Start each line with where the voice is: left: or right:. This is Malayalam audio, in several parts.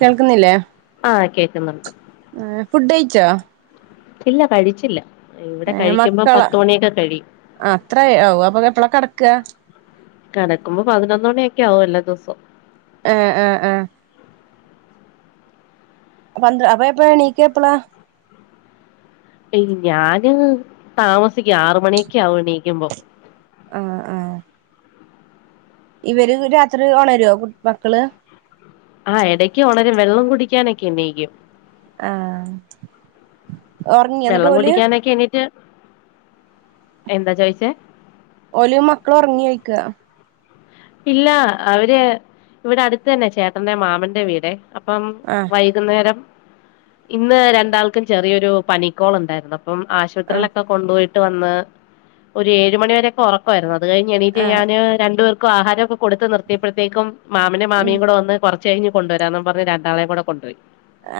right: കേൾക്കുന്നില്ലേ?
left: ആ. കേക്കുന്നുണ്ട്.
right: അ ഫുഡ് കയിച്ചോ?
left: ഇല്ല കഴിച്ചില്ല. ഇവിടെ
right: ഏ
left: കഴിക്കുമ്പോ
right: മക്കള
left: പത്ത് മണിയൊക്കെ കഴിയും
right: അത്രയോ അപ്പൊ എപ്പളാ കിടക്ക?
left: കിടക്കുമ്പോ പതിനൊന്ന് മണിയൊക്കെ ആവും എല്ലാദിവസം.
right: ആ ആ ആ [unintelligible] അപ്പൊ എപ്പഴാ എണീക്ക എപ്പള?
left: എയ് ഞാന് താമസിക്കും. ആറ് മണിയൊക്കെ ആവും എണീക്കുമ്പം.
right: ആ ആ. ഇവര് രാത്രി ഓണരോ, കു മക്കള്?
left: ആഹ് ഇടക്ക് ഉണരും വെള്ളം കുടിക്കാനൊക്കെ എണീക്കും.
right: ആ.
left: വെള്ളം കുടിക്കാനൊക്കെ എണീറ്റ് എന്താ ചോയിച്ചേ?
right: ഓല് മക്കള് ഒറങ്ങിയോ ചോയിക
left: ഇല്ല അവര് ഇവിടെ അടുത്ത് തന്നെ ചേട്ടന്റെ മാമന്റെ വീടെ അപ്പം
right: ആഹ്
left: വൈകുന്നേരം ഇന്ന് രണ്ടാൾക്കും ചെറിയൊരു പനിക്കോൾ ഉണ്ടായിരുന്നു അ അപ്പം
right: ആഹ്
left: ആശുപത്രിയിലൊക്കെ കൊണ്ടുപോയിട്ട് വന്ന് ഒരു ഏഴ് മണിവരൊക്കെ ഉറക്കവായിരുന്നു. അത് കഴിഞ്ഞ്
right: ആഹ്
left: എണീറ്റ്ഞാന് രണ്ടുപേർക്കും ആഹാരം ഒക്കെ കൊടുത്ത് നിർത്തിയപ്പോഴത്തേക്കും മാമനും മാമിയും കൂടെ വന്ന് കുറ ച്ച് കഴിഞ്ഞ്കൊണ്ടുവരാന്നും പറഞ്ഞ് രണ്ടാളെ കൂടെ കൊണ്ടപോയി.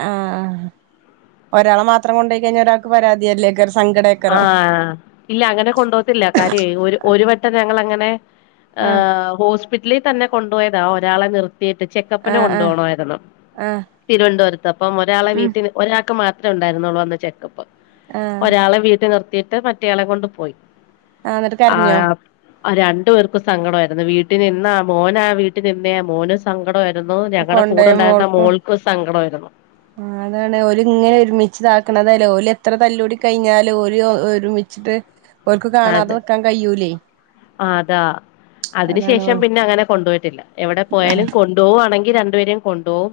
right: ആഹ് ഒരാളെ മാത്രം കൊണ്ടോയി കഴിഞ്ഞ ഒരാൾക്ക് പരാതിയല്ലേ കരം
left: ആ ഇല്ല അങ്ങനെ കൊണ്ടുപോകത്തില്ല കാര്യയ് ഒരു ഒരു വട്ടം ഞങ്ങളങ്ങനെ
right: ആഹ്
left: അഹ് ഹോസ്പിറ്റലിൽ തന്നെ കൊണ്ടുപോയതാ ഒരാളെ നിർ ത്തിട്ട് ചെക്കപ്പിന്
right: ആഹ്
left: കൊണ്ടു
right: ആഹ്
left: പോകണമായിരുന്നു
right: ആഹ്
left: തിരുവനന്തുരത്ത് അപ്പം ഒരാളെ
right: ഉം
left: വീട്ടിൽ ഒരാൾക്ക് മാത്രം ഉണ്ടായിരുന്നുള്ളു അന്ന് ചെക്കപ്പ്
right: ആഹ്
left: ഒരാളെ വീട്ടി നിർത്തിയിട്ട് മറ്റേയാളെ കൊണ്ട് പോയി.
right: ആ ന്നിട്ട് കരഞ്ഞോ?
left: ആ രണ്ടു പേർക്കും സങ്കടംആയിരുന്നു വീട്ടി നിന്നാ മോനാ വീട്ടിനിന്നയ മോനും സങ്കടായി രുന്നു ഞങ്ങളടെ കൂടെ
right: കൊണ്ടോയ
left: ഉണ്ടായിരുന്ന
right: മോൾക്കും
left: മോൾക്കൂം സങ്കടംആയിരുന്നു
right: അതാണ് ഒരിങ്ങനെ ഒരുമിച്ചതാക്കണത് ല്ല ഓല് എത്ര തല്ലൂടി കഴിഞ്ഞാലും ഓര് ഒരുമിച്ചിട്ട് ഓർക്ക് കാണാതെ നിക്കാൻ കഴിയൂലേയ്.
left: ആതാ അതിന്
right: അതാണ്
left: ശേഷം പിന്നെ അങ്ങനെ കൊണ്ടുപോയിട്ടില്ല. എവിടെ
right: ആ
left: പോയാലും കൊണ്ടുപോകുവാണെങ്കി രണ്ടുപേരെയും കൊണ്ടോവും.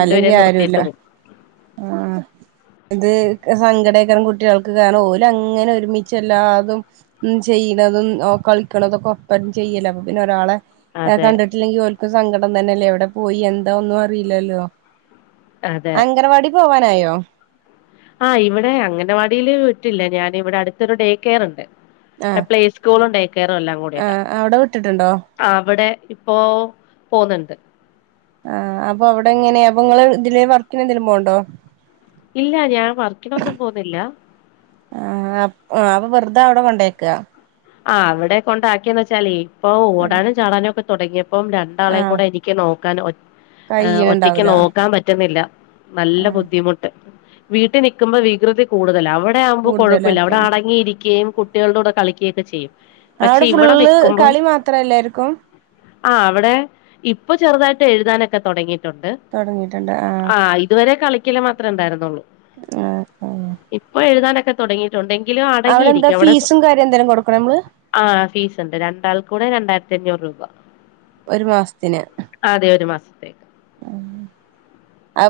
right: അല്ലെങ്കി ആരുല്ല ആ ഇത് സങ്കടെക്കരം കുട്ടികൾക്ക് കാരണം ഓല് അങ്ങനെ ഒരുമിച്ച്ല്ലാതും ഉം ചെയ്യുന്നതും ഓ കളിക്കണതൊക്കെ ഒപ്പം ചെയ്യല അപ്പ പിന്നെ ഒരാളെ എ
left: അതെ
right: കണ്ടിട്ടില്ലെങ്കിൽ ഓൽക്കും സങ്കടം തന്നെയല്ലേ? എവിടെ പോയി എന്താ ഒന്നും അറിയില്ലല്ലോ.
left: അതെ
right: അംഗനവാടി പോവാനായോ?
left: ആഹ് ഇവിടെ അംഗനവാടീല് വിട്ടില്ല ഞാന് ഇവിടെ അടുത്തൊരു ഡേ കെയർണ്ട്.
right: ആ
left: പ്ലേ സ്കൂളും ഡേ കെയറും എല്ലാം
right: ആ
left: കൂടിട്ടാ
right: അവിടെ വിട്ടിട്ടുണ്ടോ
left: അവിടെ. ഇപ്പോ പോവുന്നുണ്ട്.
right: ആ അപ്പൊ അവിടെ എങ്ങനെ അപ്പൊ ങ്ങ്ള് ഇതിലെ വർക്കിന് എന്തെങ്കിലും പോൺണ്ടോ?
left: ഇല്ല ഞാൻ വർക്കിനൊന്നും പോന്നില്ല.
right: ആ അപൊ വെറുതെ അവ്ടെ കൊണ്ടേക്കാ.
left: ആ അവിടെ കൊണ്ടാക്കിയന്ന് വെച്ചാലേ ഇപ്പൊ ഓടാനും ചാടാനോക്കെ തുടങ്ങിയപ്പോ പ്പം രണ്ടാളെം
right: ആഹ്
left: കൂടെ എനിക്ക് നോക്കാൻ ഒറ്റക്ക്
right: കയ്യ്ണ്ടാവൂല
left: നോക്കാൻ പറ്റുന്നില്ല. നല്ല ബുദ്ധിമുട്ട് വീട്ടിൽ നിക്കുമ്പോ വികൃതി കൂടുതലാവം അവിടെയാവുമ്പോ കുഴപ്പില്ല
right: കൂടുതലാൾക്കാ
left: അവിടെ അടങ്ങിയിരിക്കയും കുട്ടികളുടെ കൂടെ കളിക്കുകയും ഒക്കെ ചെയ്യും. പക്ഷെ
right: അവിടെ
left: ഇവിടെ
right: ഫുള്ള്
left: നിക്കുമ്പോ
right: കളി മാത്രല്ലായിരിക്കും.
left: ആ അവിടെ ഇപ്പൊ ചെറുതായിട്ട് എഴുതാനൊക്കെ തൊടങ്ങി ട്ടൊണ്ട്
right: തൊടങ്ങിട്ടുണ്ട് ആഹ്
left: ആ ഇതുവരെ കളിക്കല് മാത്രേ ഉണ്ടായിരുന്നൊള്ളു.
right: ആഹ് ആഹ്
left: ഇപ്പൊ എഴുതാനൊക്കെ തുടങ്ങിയിട്ടുണ്ട് എങ്കിലും
right: അവിടെ എന്താ
left: അടങ്ങിയിരിക്കവിടെ
right: ഫീസും കാര്യം എന്തേലും കൊടുക്കണോ നമ്മള്
left: ആ ഫീസ് ഉണ്ട് രണ്ടാൾ കൂടെ രണ്ടായിരത്തി അഞ്ഞൂറ് രൂപ
right: ഒരു മാസത്തിന്
left: അതെ ഒരു മാസത്തേക്ക്
right: [unintelligible]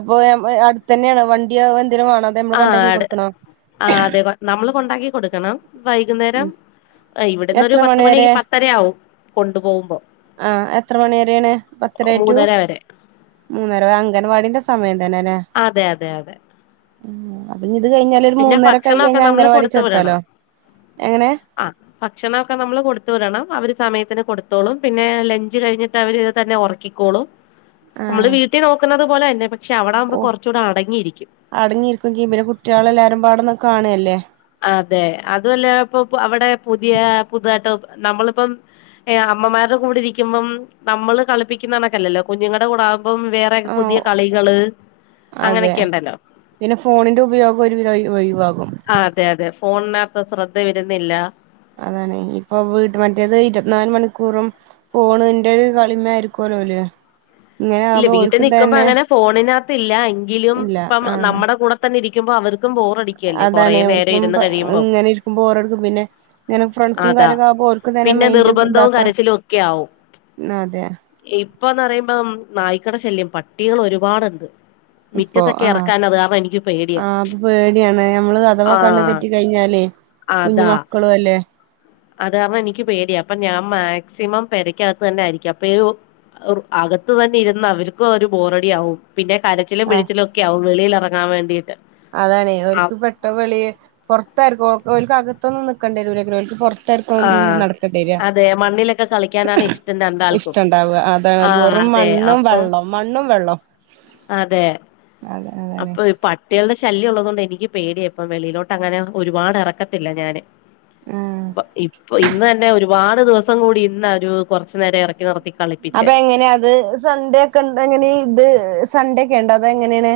right: പ്പോ [unintelligible] അടുത്തെന്നേണോ വണ്ടിയവൻ
left: ആ ആ അതെ നമ്മള് കൊണ്ടാക്കി കൊടുക്കണം വൈകുന്നേരം ഇവിട്ന്നൊരു
right: എത്ര മണി
left: പത്തുമണി പത്തരയാവും കൊണ്ടു പോവുമ്പോ.
right: ആ എത്ര മണി വരേണ് പത്തര റ്റു
left: മൂന്നര വരെ
right: മൂന്നര അംഗൻവാടിന്റെ സമയം തന്നെല്ലെ
left: അതെ അതെ അതെ
right: അപ്പൊഞ്ഞിത് കഴിഞ്ഞാല് ഒരു
left: പിന്നെ ഭക്ഷണൊക്കെ
right: മൂന്നരൊക്കായിക്കഴിഞ്ഞാ
left: നമ്മള്
right: അംഗനവാടി
left: കൊടുത്തു വിടണം
right: ചേർക്കാലോ. എങ്ങനെ
left: ആ ഭക്ഷണൊക്കെ നമ്മള് കൊടുത്ത് വിടണം. അവര് സമയത്തിന് കൊടുത്തോളും പിന്നെ ലഞ്ച് കഴിഞ്ഞിട്ട് അവര് ഇത് തന്നെ ഉറക്കിക്കോളും. നമ്മള്
right: ആഹ്
left: വീട്ടിൽ നോക്കുന്നത് പോലെ തന്നെ പക്ഷെ അവിടെ ആകുമ്പോ
right: ഓ
left: കുറച്ചുകൂടെ അടങ്ങിയിരിക്കും
right: അടങ്ങിയിരിക്കും ചിയ്യും പിന്നെ കുട്ട്യോളെല്ലാരും പാടൊന്ന് കാണല്ലേ
left: അതെ അതൂല്ല ഇപ്പൊപ്പൊ അവിടെ പുതിയ പുതുതായിട്ടോ നമ്മളിപ്പം ഏഹ് ആ അമ്മമാരുടെ കൂടെ ഇരിക്കുമ്പം നമ്മള് കളിപ്പിക്കുന്ന കണക്കല്ലല്ലോ കുഞ്ഞുങ്ങളുടെ കൂടെ ആ അപ്പം വേറെ പുതിയ കളികള്
right: അതെ
left: അങ്ങനെയൊക്കെ ഉണ്ടല്ലോ
right: പിന്നെ ഫോണിന്റെ ഉപയോഗം ഒരുവിധം ഒയിവ്ഒയിവാകും
left: ആ അതെ അതെ ഫോണിനാത്ത് ശ്രദ്ധ വരുന്നില്ല
right: അതാണ് ഇപ്പൊ വീട് മറ്റേത് ഇരുവത്തിനാല് മണിക്കൂറും ഫോണിന്റൊരു കളിമ്മേയിരിക്കും [unintelligible]
left: ഇല്ല വീട്ടിൽ നിക്കുമ്പോ അങ്ങനെ ഫോണിനകത്ത് ഇല്ല എങ്കിലും
right: ഇല്ല
left: ഇപ്പം
right: ആഹ്
left: നമ്മുടെ കൂടെ തന്നെ ഇരിക്കുമ്പോ അവർക്ക് തും ബോറടിക്കല്ലേ കൊറേ
right: അതാണ്
left: നേരം
right: ഓൽക്കും
left: ഇരുന്ന് കഴിയുമ്പോ
right: ഇങ്ങനെ ഇരിക്കുമ്പോ ബോറടിക്കും പിന്നെ ഇങ്ങനെ ഫ്രണ്ട്സും
left: അതാ
right: കാര്യൊക്കെ ആകുമ്പോ ഓൽക്കും തന്നെ
left: പിന്നെ
right: മൈൻഡ്
left: നിർബന്ധവും
right: ഇതാക്കാം
left: കരച്ചിലും ഒക്കെ ആവും
right: അതെ
left: ഇപ്പൊന്ന് പറയുമ്പം നായ്ക്കട ശല്യം പട്ടികൾ ഒരുപാടുണ്ട്
right: ഇപ്പൊ
left: മിറ്റത്തൊക്കെ
right: ആ
left: ഇറക്കാൻ അത് കാരണം എനിക്ക് പേടിയാ
right: ആപ്പൊ പേടിയാണ് ഞമ്മള് അഥവാ
left: ആ
right: കണ്ണ് തെറ്റി കഴിഞ്ഞാലേ
left: അതാ
right: കുഞ്ഞ്മക്കളും അല്ലേ
left: അത് കാരണം എനിക്ക് പേടിയ അപ്പൊ ഞാൻ മാക്സിമം പെരക്കകത്ത് തന്നായിരിക്കും അപ്പൊ ഈ ഓ അഗ വന്നു ഇരുന്ന് അവർക്കും ഒരു ബോറടിയാവും പിന്നെ കരച്ചിലും പിഴിച്ചിലും ഒക്കെ ആവും വെളിയിൽ ഇറങ്ങാൻ വേണ്ടി
right: അതാണെയ് ഓൽക്ക് പെട്ട വെളിയ പൊറത്തായിരിക്കും ഓർക് അകത്ത് തൊന്നും നിക്കണ്ടേ [unintelligible] ഓൽക്ക് പൊറ
left: ആഹ് അതെ മണ്ണിലൊക്കെ കളിക്കാനാണ്
right: [unintelligible]
left: ഇഷ്ടം രണ്ടാൾക്കും
right: ഇഷ്ടണ്ടാവാ അതാണ്
left: ആഹ്
right: വെറും
left: അതെ
right: മണ്ണും
left: അപ്പൊ
right: വെള്ളം മണ്ണും വെള്ളം
left: അതെ
right: അതെ അതാണ്
left: അപ്പൊ ഇ പ പട്ടികളുടെ ശല്യള്ളത്കൊണ്ട് എനിക്ക് പേടിയപ്പൊ വെളിയിലോട്ടങ്ങനെ ഒരുപാട് ഇറക്കത്തില്ല ഞാന്
right: ആഹ്
left: ഇപ ഇപ്പൊ ഇന്ന് തന്നെ ഒരുപാട് ദിവസം കൂടിയിരുന്നാ ഒരു കൊറച്ച് നേരം ഇറക്കി നിർത്തി കളിപ്പിച്ചേ
right: അപ്പൊ എങ്ങനെയത് സൺഡേ ഒക്കെണ്ട് എങ്ങനെ ഇത് സണ്ടേ ഒക്കെണ്ടോ അതൊങ്ങനേണ്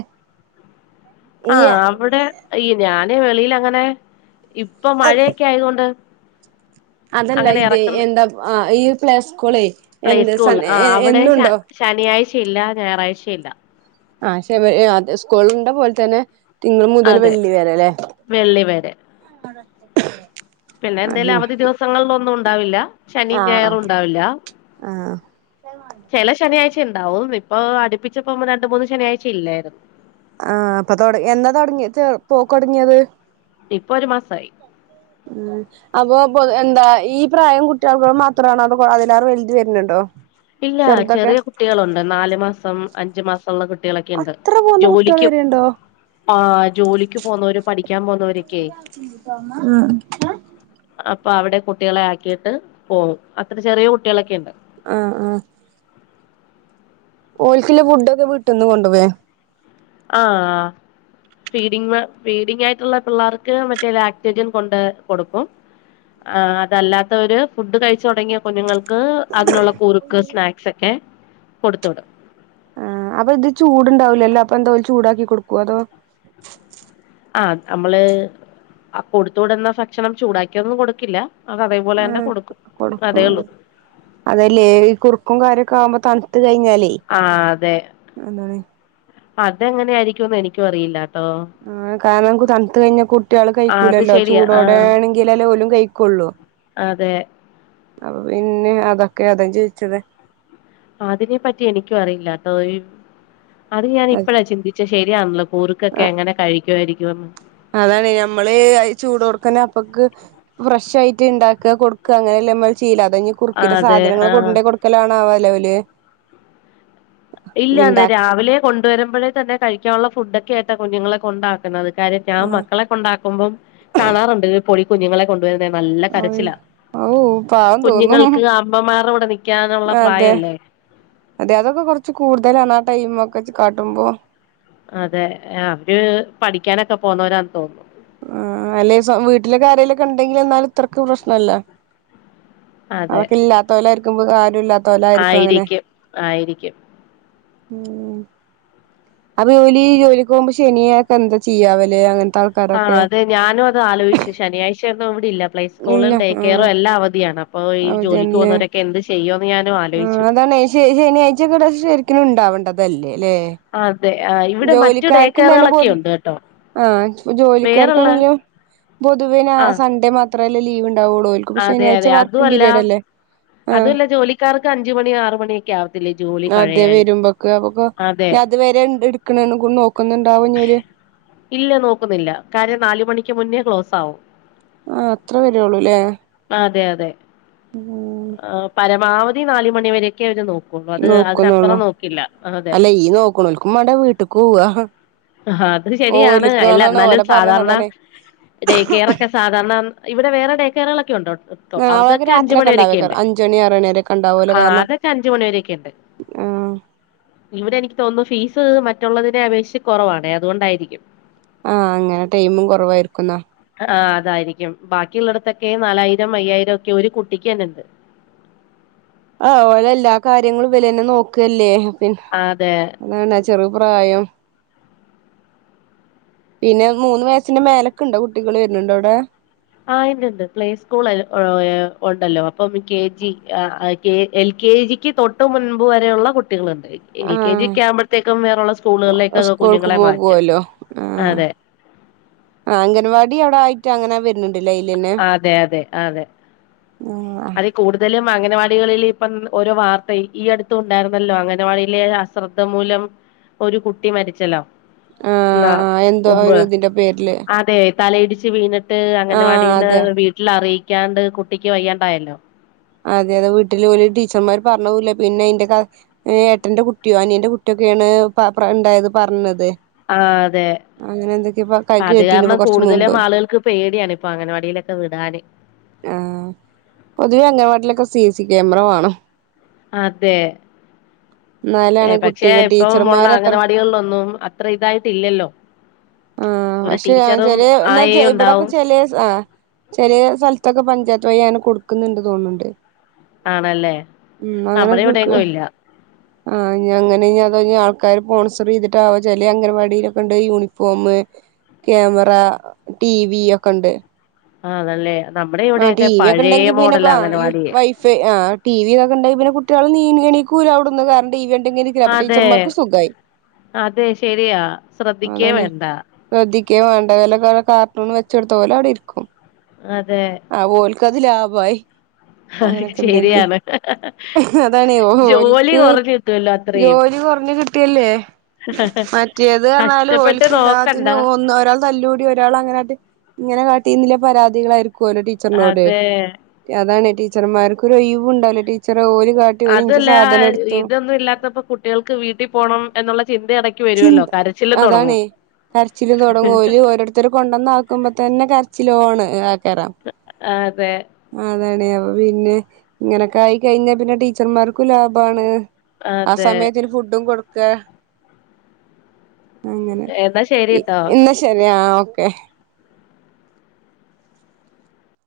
left: ആ അവിടെ ഈ ഞാന് വെളിൽ അങ്ങനെ ഇപ്പൊ മഴയൊക്കെ ആയത് കൊണ്ട്
right: അതല്ല
left: അങ്ങനെ
right: ഇത്
left: എറക്ക്ന്ന്
right: എന്താ ഈ പ്ലേ സ്കൂളേ
left: പ്ലേ
right: എന്ത് സൺ
left: സ്കൂളില് ആ അവിടെ ശ
right: എന്നുണ്ടോ
left: ശനിയാഴ് ഇല്ല ഞായറായ്ചയില്ല
right: ആ [unintelligible] അത് സ്കൂള്ണ്ട പോലെ തന്നെ തിങ്കൾ മുതൽ
left: അതെ
right: വെള്ളി വരെ ലേ
left: വെള്ളി വരെ പിന്നെ എന്തേലും അവധി ദിവസങ്ങളിലൊന്നും ഉണ്ടാവില്ല ശനിയും
right: ആഹ് ആഹ്
left: ഞായറുണ്ടാവില്ല
right: ആഹ്
left: ചെല ശനിയാഴ്ച റ്റ് എണ്ടാവോ വി ഇപ്പൊ അടുപ്പിച്ചിപ്പോ രണ്ട് മൂന്ന് ശനിയാഴ്ച ഇല്ലാരുന്നു
right: ആ അപ്പൊ തുട എന്നാ തൊടങ്ങിയത് പോക്കൊടങ്ങിയത്
left: ഇപ്പൊ ഒരു മാസായി
right: ഊം അപ്പൊ പൊതു എന്താ ഈ പ്രായം കുട്ടികൾക്കും മാത്രാണോ അത് പോ [unintelligible] എൽതി വരുണുണ്ടോ
left: ഇല്ല ചെറിയ കുട്ടികളൊണ്ട് നാലു മാസം അഞ്ചു മാസം ഒള്ള കുട്ടികളെക്കെ ഇണ്ട്
right: അത്ര പോന്ന കുട്ടികൾ
left: ജോലിക്കും
right: വരെയുണ്ടോ
left: ആ ജോലിക്ക് പോകുന്നവരുംപഠിക്കാൻ പോകുന്നവരൊക്കെയ അപ്പൊ അവിടെ കുട്ടികളെ ആക്കീട്ട് പോകും അത്ര ചെറിയ കുട്ടിളെക്കെ ഇണ്ട്
right: ആ ആ ഓൽക്കില ഫുഡൊക്കെ വീട്ടിന്ന് കൊണ്ടു പോയ
left: ആ ഫീഡിങ് ഫീഡിങ്ങായിട്ടുള്ള പിള്ളേർക്ക് മറ്റേത് ആക്ടജൻ കൊണ്ട് കൊടുക്കും ആ അതല്ലാത്തവർ ഫുഡ് ക ഴിച്ചൊടങ്ങിയ കുഞ്ഞുങ്ങൾക്ക് അതിനൊള്ള കുറുക്ക് സ്നാക്സെക്കെ കൊടുത്ത് വിടും
right: ആ അപ്പൊ ഇത് ചൂട്ണ്ടാവൂലല്ലോ അപ്പൊ എന്തോല് ചൂടാക്കി കൊടുക്കുവോ അതോ
left: ആ നമ്മള് അ കൊടുത്ത് വിടുന്ന ഭക്ഷണം ചൂടാക്കിയൊന്നും കൊടുക്കില്ല അത് അതേപോലെ തന്നെ
right: ഉം..
left: കൊടുക്കും അതേ
right: കൊടുക്കും
left: ഉള്ളൂ
right: അതല്ലേ ഈ കുറുക്കും കാര്യൊക്കെ ആവുമ്പോ- തണുത്ത്കഴിഞ്ഞ.
left: ആ.. അതെ അതെങ്ങനെയാ- യിരിക്കുന്ന് എനിക്കും അറിയില്ല.
right: ആ കാരണം ക്കു തണു കഴിഞ്ഞ- കുട്ടികളു
left: ആ അത്
right: കഴിക്കൂലല്ലോ,
left: ശരിയാ ആ
right: ചൂടോടെ ആണെങ്കിലല്ലേ ഓലും- കഴിക്കോള്ളൂ.
left: അതെ!
right: അപ്പൊ പിന്നെ അതൊക്കെ അതാ.. ചോയിച്ചത്.
left: അതിനെ പറ്റി എനിക്കും അറിയില്ലാട്ടോ, ഇ.. അതിന് ഞാൻ ഇപ്പഴാ ചിന്തിച്ചെ ശരിയാണല്ലോ. കൂർക്കെക്കെ എങ്ങനെ കഴിക്കു- ആയിരിക്കും.
right: അതാണ് ഞമ്മള് ഏ.. ചൂട് കൊടുക്കുനെ, അപ്പക്ക് ഫ്രഷ്- ആയിട്ട് ഇണ്ടാക്ക കൊടുക്ക അങ്ങനെല്ലമ്മ അത് ചെ- ശീല അതഴിഞ്ഞ് കുറക്കീട്ട്,
left: അതെ
right: സാധനങ്ങള്
left: ആ
right: കൊണ്ടേ- കൊടുക്കലാണാ അവലവല്?
left: ഇല്ലാന്ന് രാവിലെ കൊണ്ടുവരുമ്പോഴേ തന്നെ, കഴിക്കാനുള്ള ഫുഡെക്കെ ആയിട്ടാ കുഞ്ഞുങ്ങളെ കൊണ്ടാക്കുന്നത്. ക്രാക്റ്റ്, ഞാൻ
right: ആ
left: മക്കളെ- കൊണ്ടാക്കുമ്പോം കാണാറൊണ്ട് പൊടി ക്കുഞ്ഞുങ്ങളെ. അതന്നെ നല്ല കരച്ചിലാ..
right: ഔ പാവം ! തോന്നും
left: കുഞ്ഞിങ്ങൾക്ക് അമ്മമാരോട് -
right: അതെ.. അതെ.. അതൊക്കെ കൊറച്- ച്ചി കൂടുതലാണ്, ആ ടൈമൊക്കെ- ച്ചി കാട്ടുമ്പോ.
left: അതെ, ആ.. അവര് പഠിക്കാനെക്ക- പോന്നോരാന്ന് തോന്നുന്നു.
right: ആ അല്ലെ സ വീട്ടിലെക്കേ- ആരേലെക്കേ ഒണ്ടെങ്കില് എന്നാലും ഇത്രക്ക് പ്രശ്നൊല്ല.
left: അതെ
right: അവർക്കില്ലാത്ത പോലാരിക്കുമ്പോ- കാര്യുല്ലാ.
left: ആയിരിക്കും.. ആയിരിക്കും.. !
right: അത് ജോലി ജോലിക്കോകുമ്പ- ശനിയേക്ക എന്താ ചെയ്യാ? വെല്ലേ- അങ്ങന-
left: ആ അതെ ഞാനും അത് ആലോചിച്ചു, ശനിയാഴ്ചെന്തോ ഇവിടില്ല. പ്ലേ
right: ഇല്ല
left: സ്കൂളും, ഡേ കെയറു
right: ആഹ്
left: എല്ലാം അവധിയാണ്. അപ്പോ ഈ- ജോലിക്ക് പോവുന്നോരെക്കെ എന്ത് ചെയ്യോ?
right: ആ അതാണേ ഈ ശനിയാഴ്ചെക്കി വട ശരിക്കിനുണ്ടാവേണ്ടതല്ലേ..? ല്ലേ?
left: അതെ ആ ഇവിടെ മറ്റു ഡേ
right: ജോലിക്കാർക്കും തന്നെ
left: കെയറുകളൊക്കെ ഉണ്ട് കേട്ടോ
right: ആ ജോ-
left: വേറുള്ള
right: ജോലിക്കാർക്കാണെങ്കിലും, പൊതുവേ ഞാ
left: ആ
right: സൺഡേ മാത്രേല്ലേ ലീവ്ണ്ടാവൂള്ളൂ. ഓല്ക്കു പക്ഷേ- ശനിയാഴ്ച വർക്കിംഗ് പിരീഡ് അല്ലേ.
left: അതു
right: ആഹ്
left: അല്ല ജോലിക്കാർക്ക് അഞ്ചുമണി, ആറ് മണീ, ക്കേ- ആവത്തില്ലേ ജോലി
right: അതെ
left: കഴയാനും.
right: വരുമ്പോക്ക് അപ്പൊക്കെ
left: അതേ!
right: അത് വരെ എൺ എടുക്കണേണ്- ഗുൺനോ?
left: ഇല്ല നോക്കുന്നില്ല, കാര്യം നാല്- മണിക്ക് മുന്നേ ക്ലോസ് ആവും.
right: ആ... അത്ര വരേള്ളൂല്ലേ.
left: അതെ അതെ ആ പരമാവധി നാല് മണിവരൊക്കെ അവര് നോക്കു. പ്പോ.. അത്
right: നോക്കുന്നുള്ളൂ
left: അതിനപ്പുറം നോക്കില്ല. അതെ!
right: അല്ല ഈ നോക്കണോൽക്കും വേണ്ടേ വീട്ട്ക്ക് പോവാ
left: ഹ.. അത് ശരിയാണ് അല്ല
right: ഓൽക്കാന്നാണ്
left: എന്നാലും
right: ഓലെ പറഞ്ഞ
left: സാധാരണ
right: അതാണേ
left: ഡേ. കെയർ ഒക്കെ, സാധാരണ. ഇവിടെ വേറെ ഡേക്കറുകളൊക്കെ- ഒണ്ടോട്ടോ
right: ആകെ
left: അതൊക്കെ അഞ്ചു-
right: രാത്രിയൊക്കെ
left: മണിരെ- എണ്ട്
right: ഉണ്ടാവേക്കാരം അഞ്ചണി ആറണിവരെക്കെ ഉണ്ടാവോലോ
left: ആ..
right: കാരണം
left: അതൊക്കെ അഞ്ച് മണി വരേക്കെ ഇണ്ട്.
right: ആഹ്
left: ഇവിടെ എനിക്ക് തോന്നുന്നു ഫീസ്, മറ്റുള്ളതിനെ അപേക്ഷിച്ച് കൊറവാണേ.. അതുകൊണ്ടായിരിക്കും.
right: ആഹ അങ്ങനെ ടൈമും കുറവായിരിക്കുന്നാ.
left: ആ അതായിരിക്കും. ബാക്കിയള്ളിടത്തൊക്കെ നാലായിരം, അയ്യായിരം ഒക്കെ ഒരു കുട്ടിക്ക് തന്നെ ഉണ്ട്.
right: ആ.. ഓല എല്ലാ കാര്യങ്ങളും വിര- തന്നെ നോക്കല്ലേ.
left: അതെ
right: പിന്നെ.. [unintelligible] പ്രായം. പിന്നെ മൂന്ന് വയസിന്റെ- മേലൊക്കുണ്ടോ? കുട്ടികൾ വരുന്നുണ്ടോ, അവിടെ?
left: ആ.. ഇണ്ട് ഇണ്ട് പ്ലേ സ്കൂൾ- ഉണ്ടല്ലോ അപ്പം കെ. ജി. എ- കെ. ജി. ക്ക് തൊട്ട് മുൻമ്പ് വരെ ഉള്ള - കുട്ടികളുണ്ട് എൽ. കെ. ജിക്ക്-
right: ആഹ്
left: ആകുമ്പോഴത്തേക്കും വേറള്ള സ്കൂളുകളിലേക്കൊക്കെ-
right: സ്കൂൾക്ക്
left: കുഞ്ഞുങ്ങളെ മാറ്റും.
right: പോകുവല്ലോ ആഹ്
left: അതെ.. ! [unintelligible]
right: ആ... അംഗൻവാടി അവിടെ ആയിട്ട് അങ്ങനെ വരുന്നുണ്ട്.
left: അതെ... അതെ... അതെ. അതികൂടുതലും- അംഗനവാടികളിൽ ഇപ്പം ഓരോ- വാർത്ത ഈ അടുത്ത ഉണ്ടായിരുന്നല്ലോ. അംഗനവാടിയിലെ അശ്രദ്ധ മൂലം- ഒരു കുട്ടി മരിച്ചലോ
right: ആ
left: എന്നാ
right: എന്തോ
left: മുമ്പ്.
right: ഒരു ഇതിന്റെ പേരില്
left: അതെ.. ! തലയിടിച്ച് വീണിട്ട്
right: ആ
left: അങ്ങനവാടിന്ന്-
right: അതെ
left: വീട്ടിൽ അറിയിക്കാണ്ട് കുട്ടിക്ക് വയ്യാണ്ടായല്ലോ.
right: അതെ.. അതെ വീട്ടിൽല ടീച്ചർമാർ പറഞ്ഞൂല്ല പിന്നെ എന്റെ ഏട്ടന്റെ കുട്ടിയോ, അനിയന്റെ കുട്ടികോ- [unintelligible] ഉണ്ടായത് പറഞ്ഞത്
left: ആ അതെ
right: അങ്ങനെ എന്തൊക്കെ പ
left: അത്
right: കേട്ടീന്
left: കാരണം
right: ഇപ്പൊ കൊറച്ച് മുമ്പ്
left: കൂടുതലും ആളുകൾക്ക് പേടിയാണ് ഇപ്പൊ അങ്ങനവാടിയിലൊക്കെ വിടാന്
right: [unintelligible] പൊതുവെ അങ്ങനവാട്ടിലൊക്കെ സിസി ക്യാമറ വാണം
left: അതെ
right: എന്നാലാണ്
left: ഏ പക്ഷെ
right: കുട്ടിക
left: ഇപ്പം ഉള്ള
right: ടീച്ചർമാര് അത്ര
left: അംഗനവാടികളിലൊന്നും അത്ര ഇതായിട്ടില്ലല്ലോ?
right: ആഹ്
left: ഒരു
right: പക്ഷെ
left: ടീച്ചറും
right: ചെറിയ എന്നാ
left: ആയേ
right: ഇവിടൊക്കെ
left: ഉണ്ടാവും
right: ചെലെ ആ ചെലെസ്ഥലത്തൊക്കെ പഞ്ചായത്ത് വഴി അങ്ങനെ കൊടുക്കുന്നുണ്ട് തോന്ണ്ണ്ണ്ട്
left: ആണല്ലേ നമ്മുടെ
right: ക്
left: ഇവിടെയങ്ങും ഇല്ല.
right: ആഹ് ഞഅങ്ങനെ അത ആൾക്കാര് സ്പോൺസർ ചെയ്തിട്ടാവോ ചെല അങ്ങനവാടിയിലൊക്കെ ഉണ്ട് യൂണിഫോം ക്യാമറ, ടി. വി ഒക്കെ ഉണ്ട്
left: ആണെല്ലേ
right: ആ ടി. വി ഒക്കെ ഉണ്ടെങ്കി പിന്നെ [unintelligible]
left: അംഗനവാടിയെ
right: വൈഫൈ ആ ടി. വി ഒക്കെ ഉണ്ടെങ്കി പിന്നെ [unintelligible] കുട്ടികൾ [unintelligible] എണിക്കൂല്ലഅവിടുന്നു കാരണം ടി. വി കണ്ട്ങ്ങനെ ഇരിക്ക അപ്പോ
left: അതെ
right: ടീച്ചർമാർക്ക് സുഖായി
left: അതെ ശരിയാ ശ്രദ്ധിക്കേ വേണ്ട.
right: ഓലക്കെ കാർട്ടൂണ്‌വെച്ചെടുത്ത ഓലഅവിടെ ഇരിക്കും.
left: അതെ
right: ആഓൽക്കതി ലാഭമായി. അങ്ങനെയൊക്കെ ഉണ്ടെങ്കി
left: ശരിയാണ്
right: അതാണ്
left: ജോലി
right: ഓലക്ക്
left: കൊറഞ്ഞ് കിട്ടുവല്ലോ അത്രയും
right: [unintelligible] കുറഞ്ഞഞ് കിട്ടിയല്ലേ മറ്റേത് പറഞ്ഞാല്
left: കഷ്ടപ്പെട്ട്
right: ഓലക്ക്
left: നോക്കണ്ട
right: എല്ലാത്തിനും ഒന്ന് ഒരാൾ തല്ലുകൂടി, ഒരാൾ അങ്ങനാട്ടി ഇങ്ങനെ [unintelligible] പാരാതികളായിരികോലെ ടീച്ചർനോട്
left: അതെ
right: അതാണ് ടീച്ചർമാർക്ക് ഒര് ഒയിവുണ്ടാകൂല
left: അതല്ല ഇതൊന്നും ഇല്ലാത്തപ്പോ കുട്ടികൾക്ക് വീട്ടിൽ പോണം എന്നുള്ള ചിന്ത [unintelligible]
right: ചിന്ത
left: കരച്ചിലും തൊടങ്ങും
right: അതാണ് കരച്ചിലും തുടങ്ങും ഓര് ഓരോരുത്തർ കൊണ്ടന്ന് ആക്കുമ്പോതന്നെ [unintelligible] [unintelligible]
left: [unintelligible] ആ അതെ
right: [unintelligible] അപ്പൊ പിന്നെ ഇങ്ങനൊക്കെ ആയിക്കഴിഞ്ഞാൽ പിന്നെ ടീച്ചർമാർക്കും ലാഭമാണ്. ആ
left: അതെ
right: സമയത്തിന് ഫുഡും കൊടുക്ക അങ്ങനെ
left: എന്നാ
right: ഇ
left: ശരിട്ടോ
right: ഇന്ന് ശരിയാ ഓക്കെ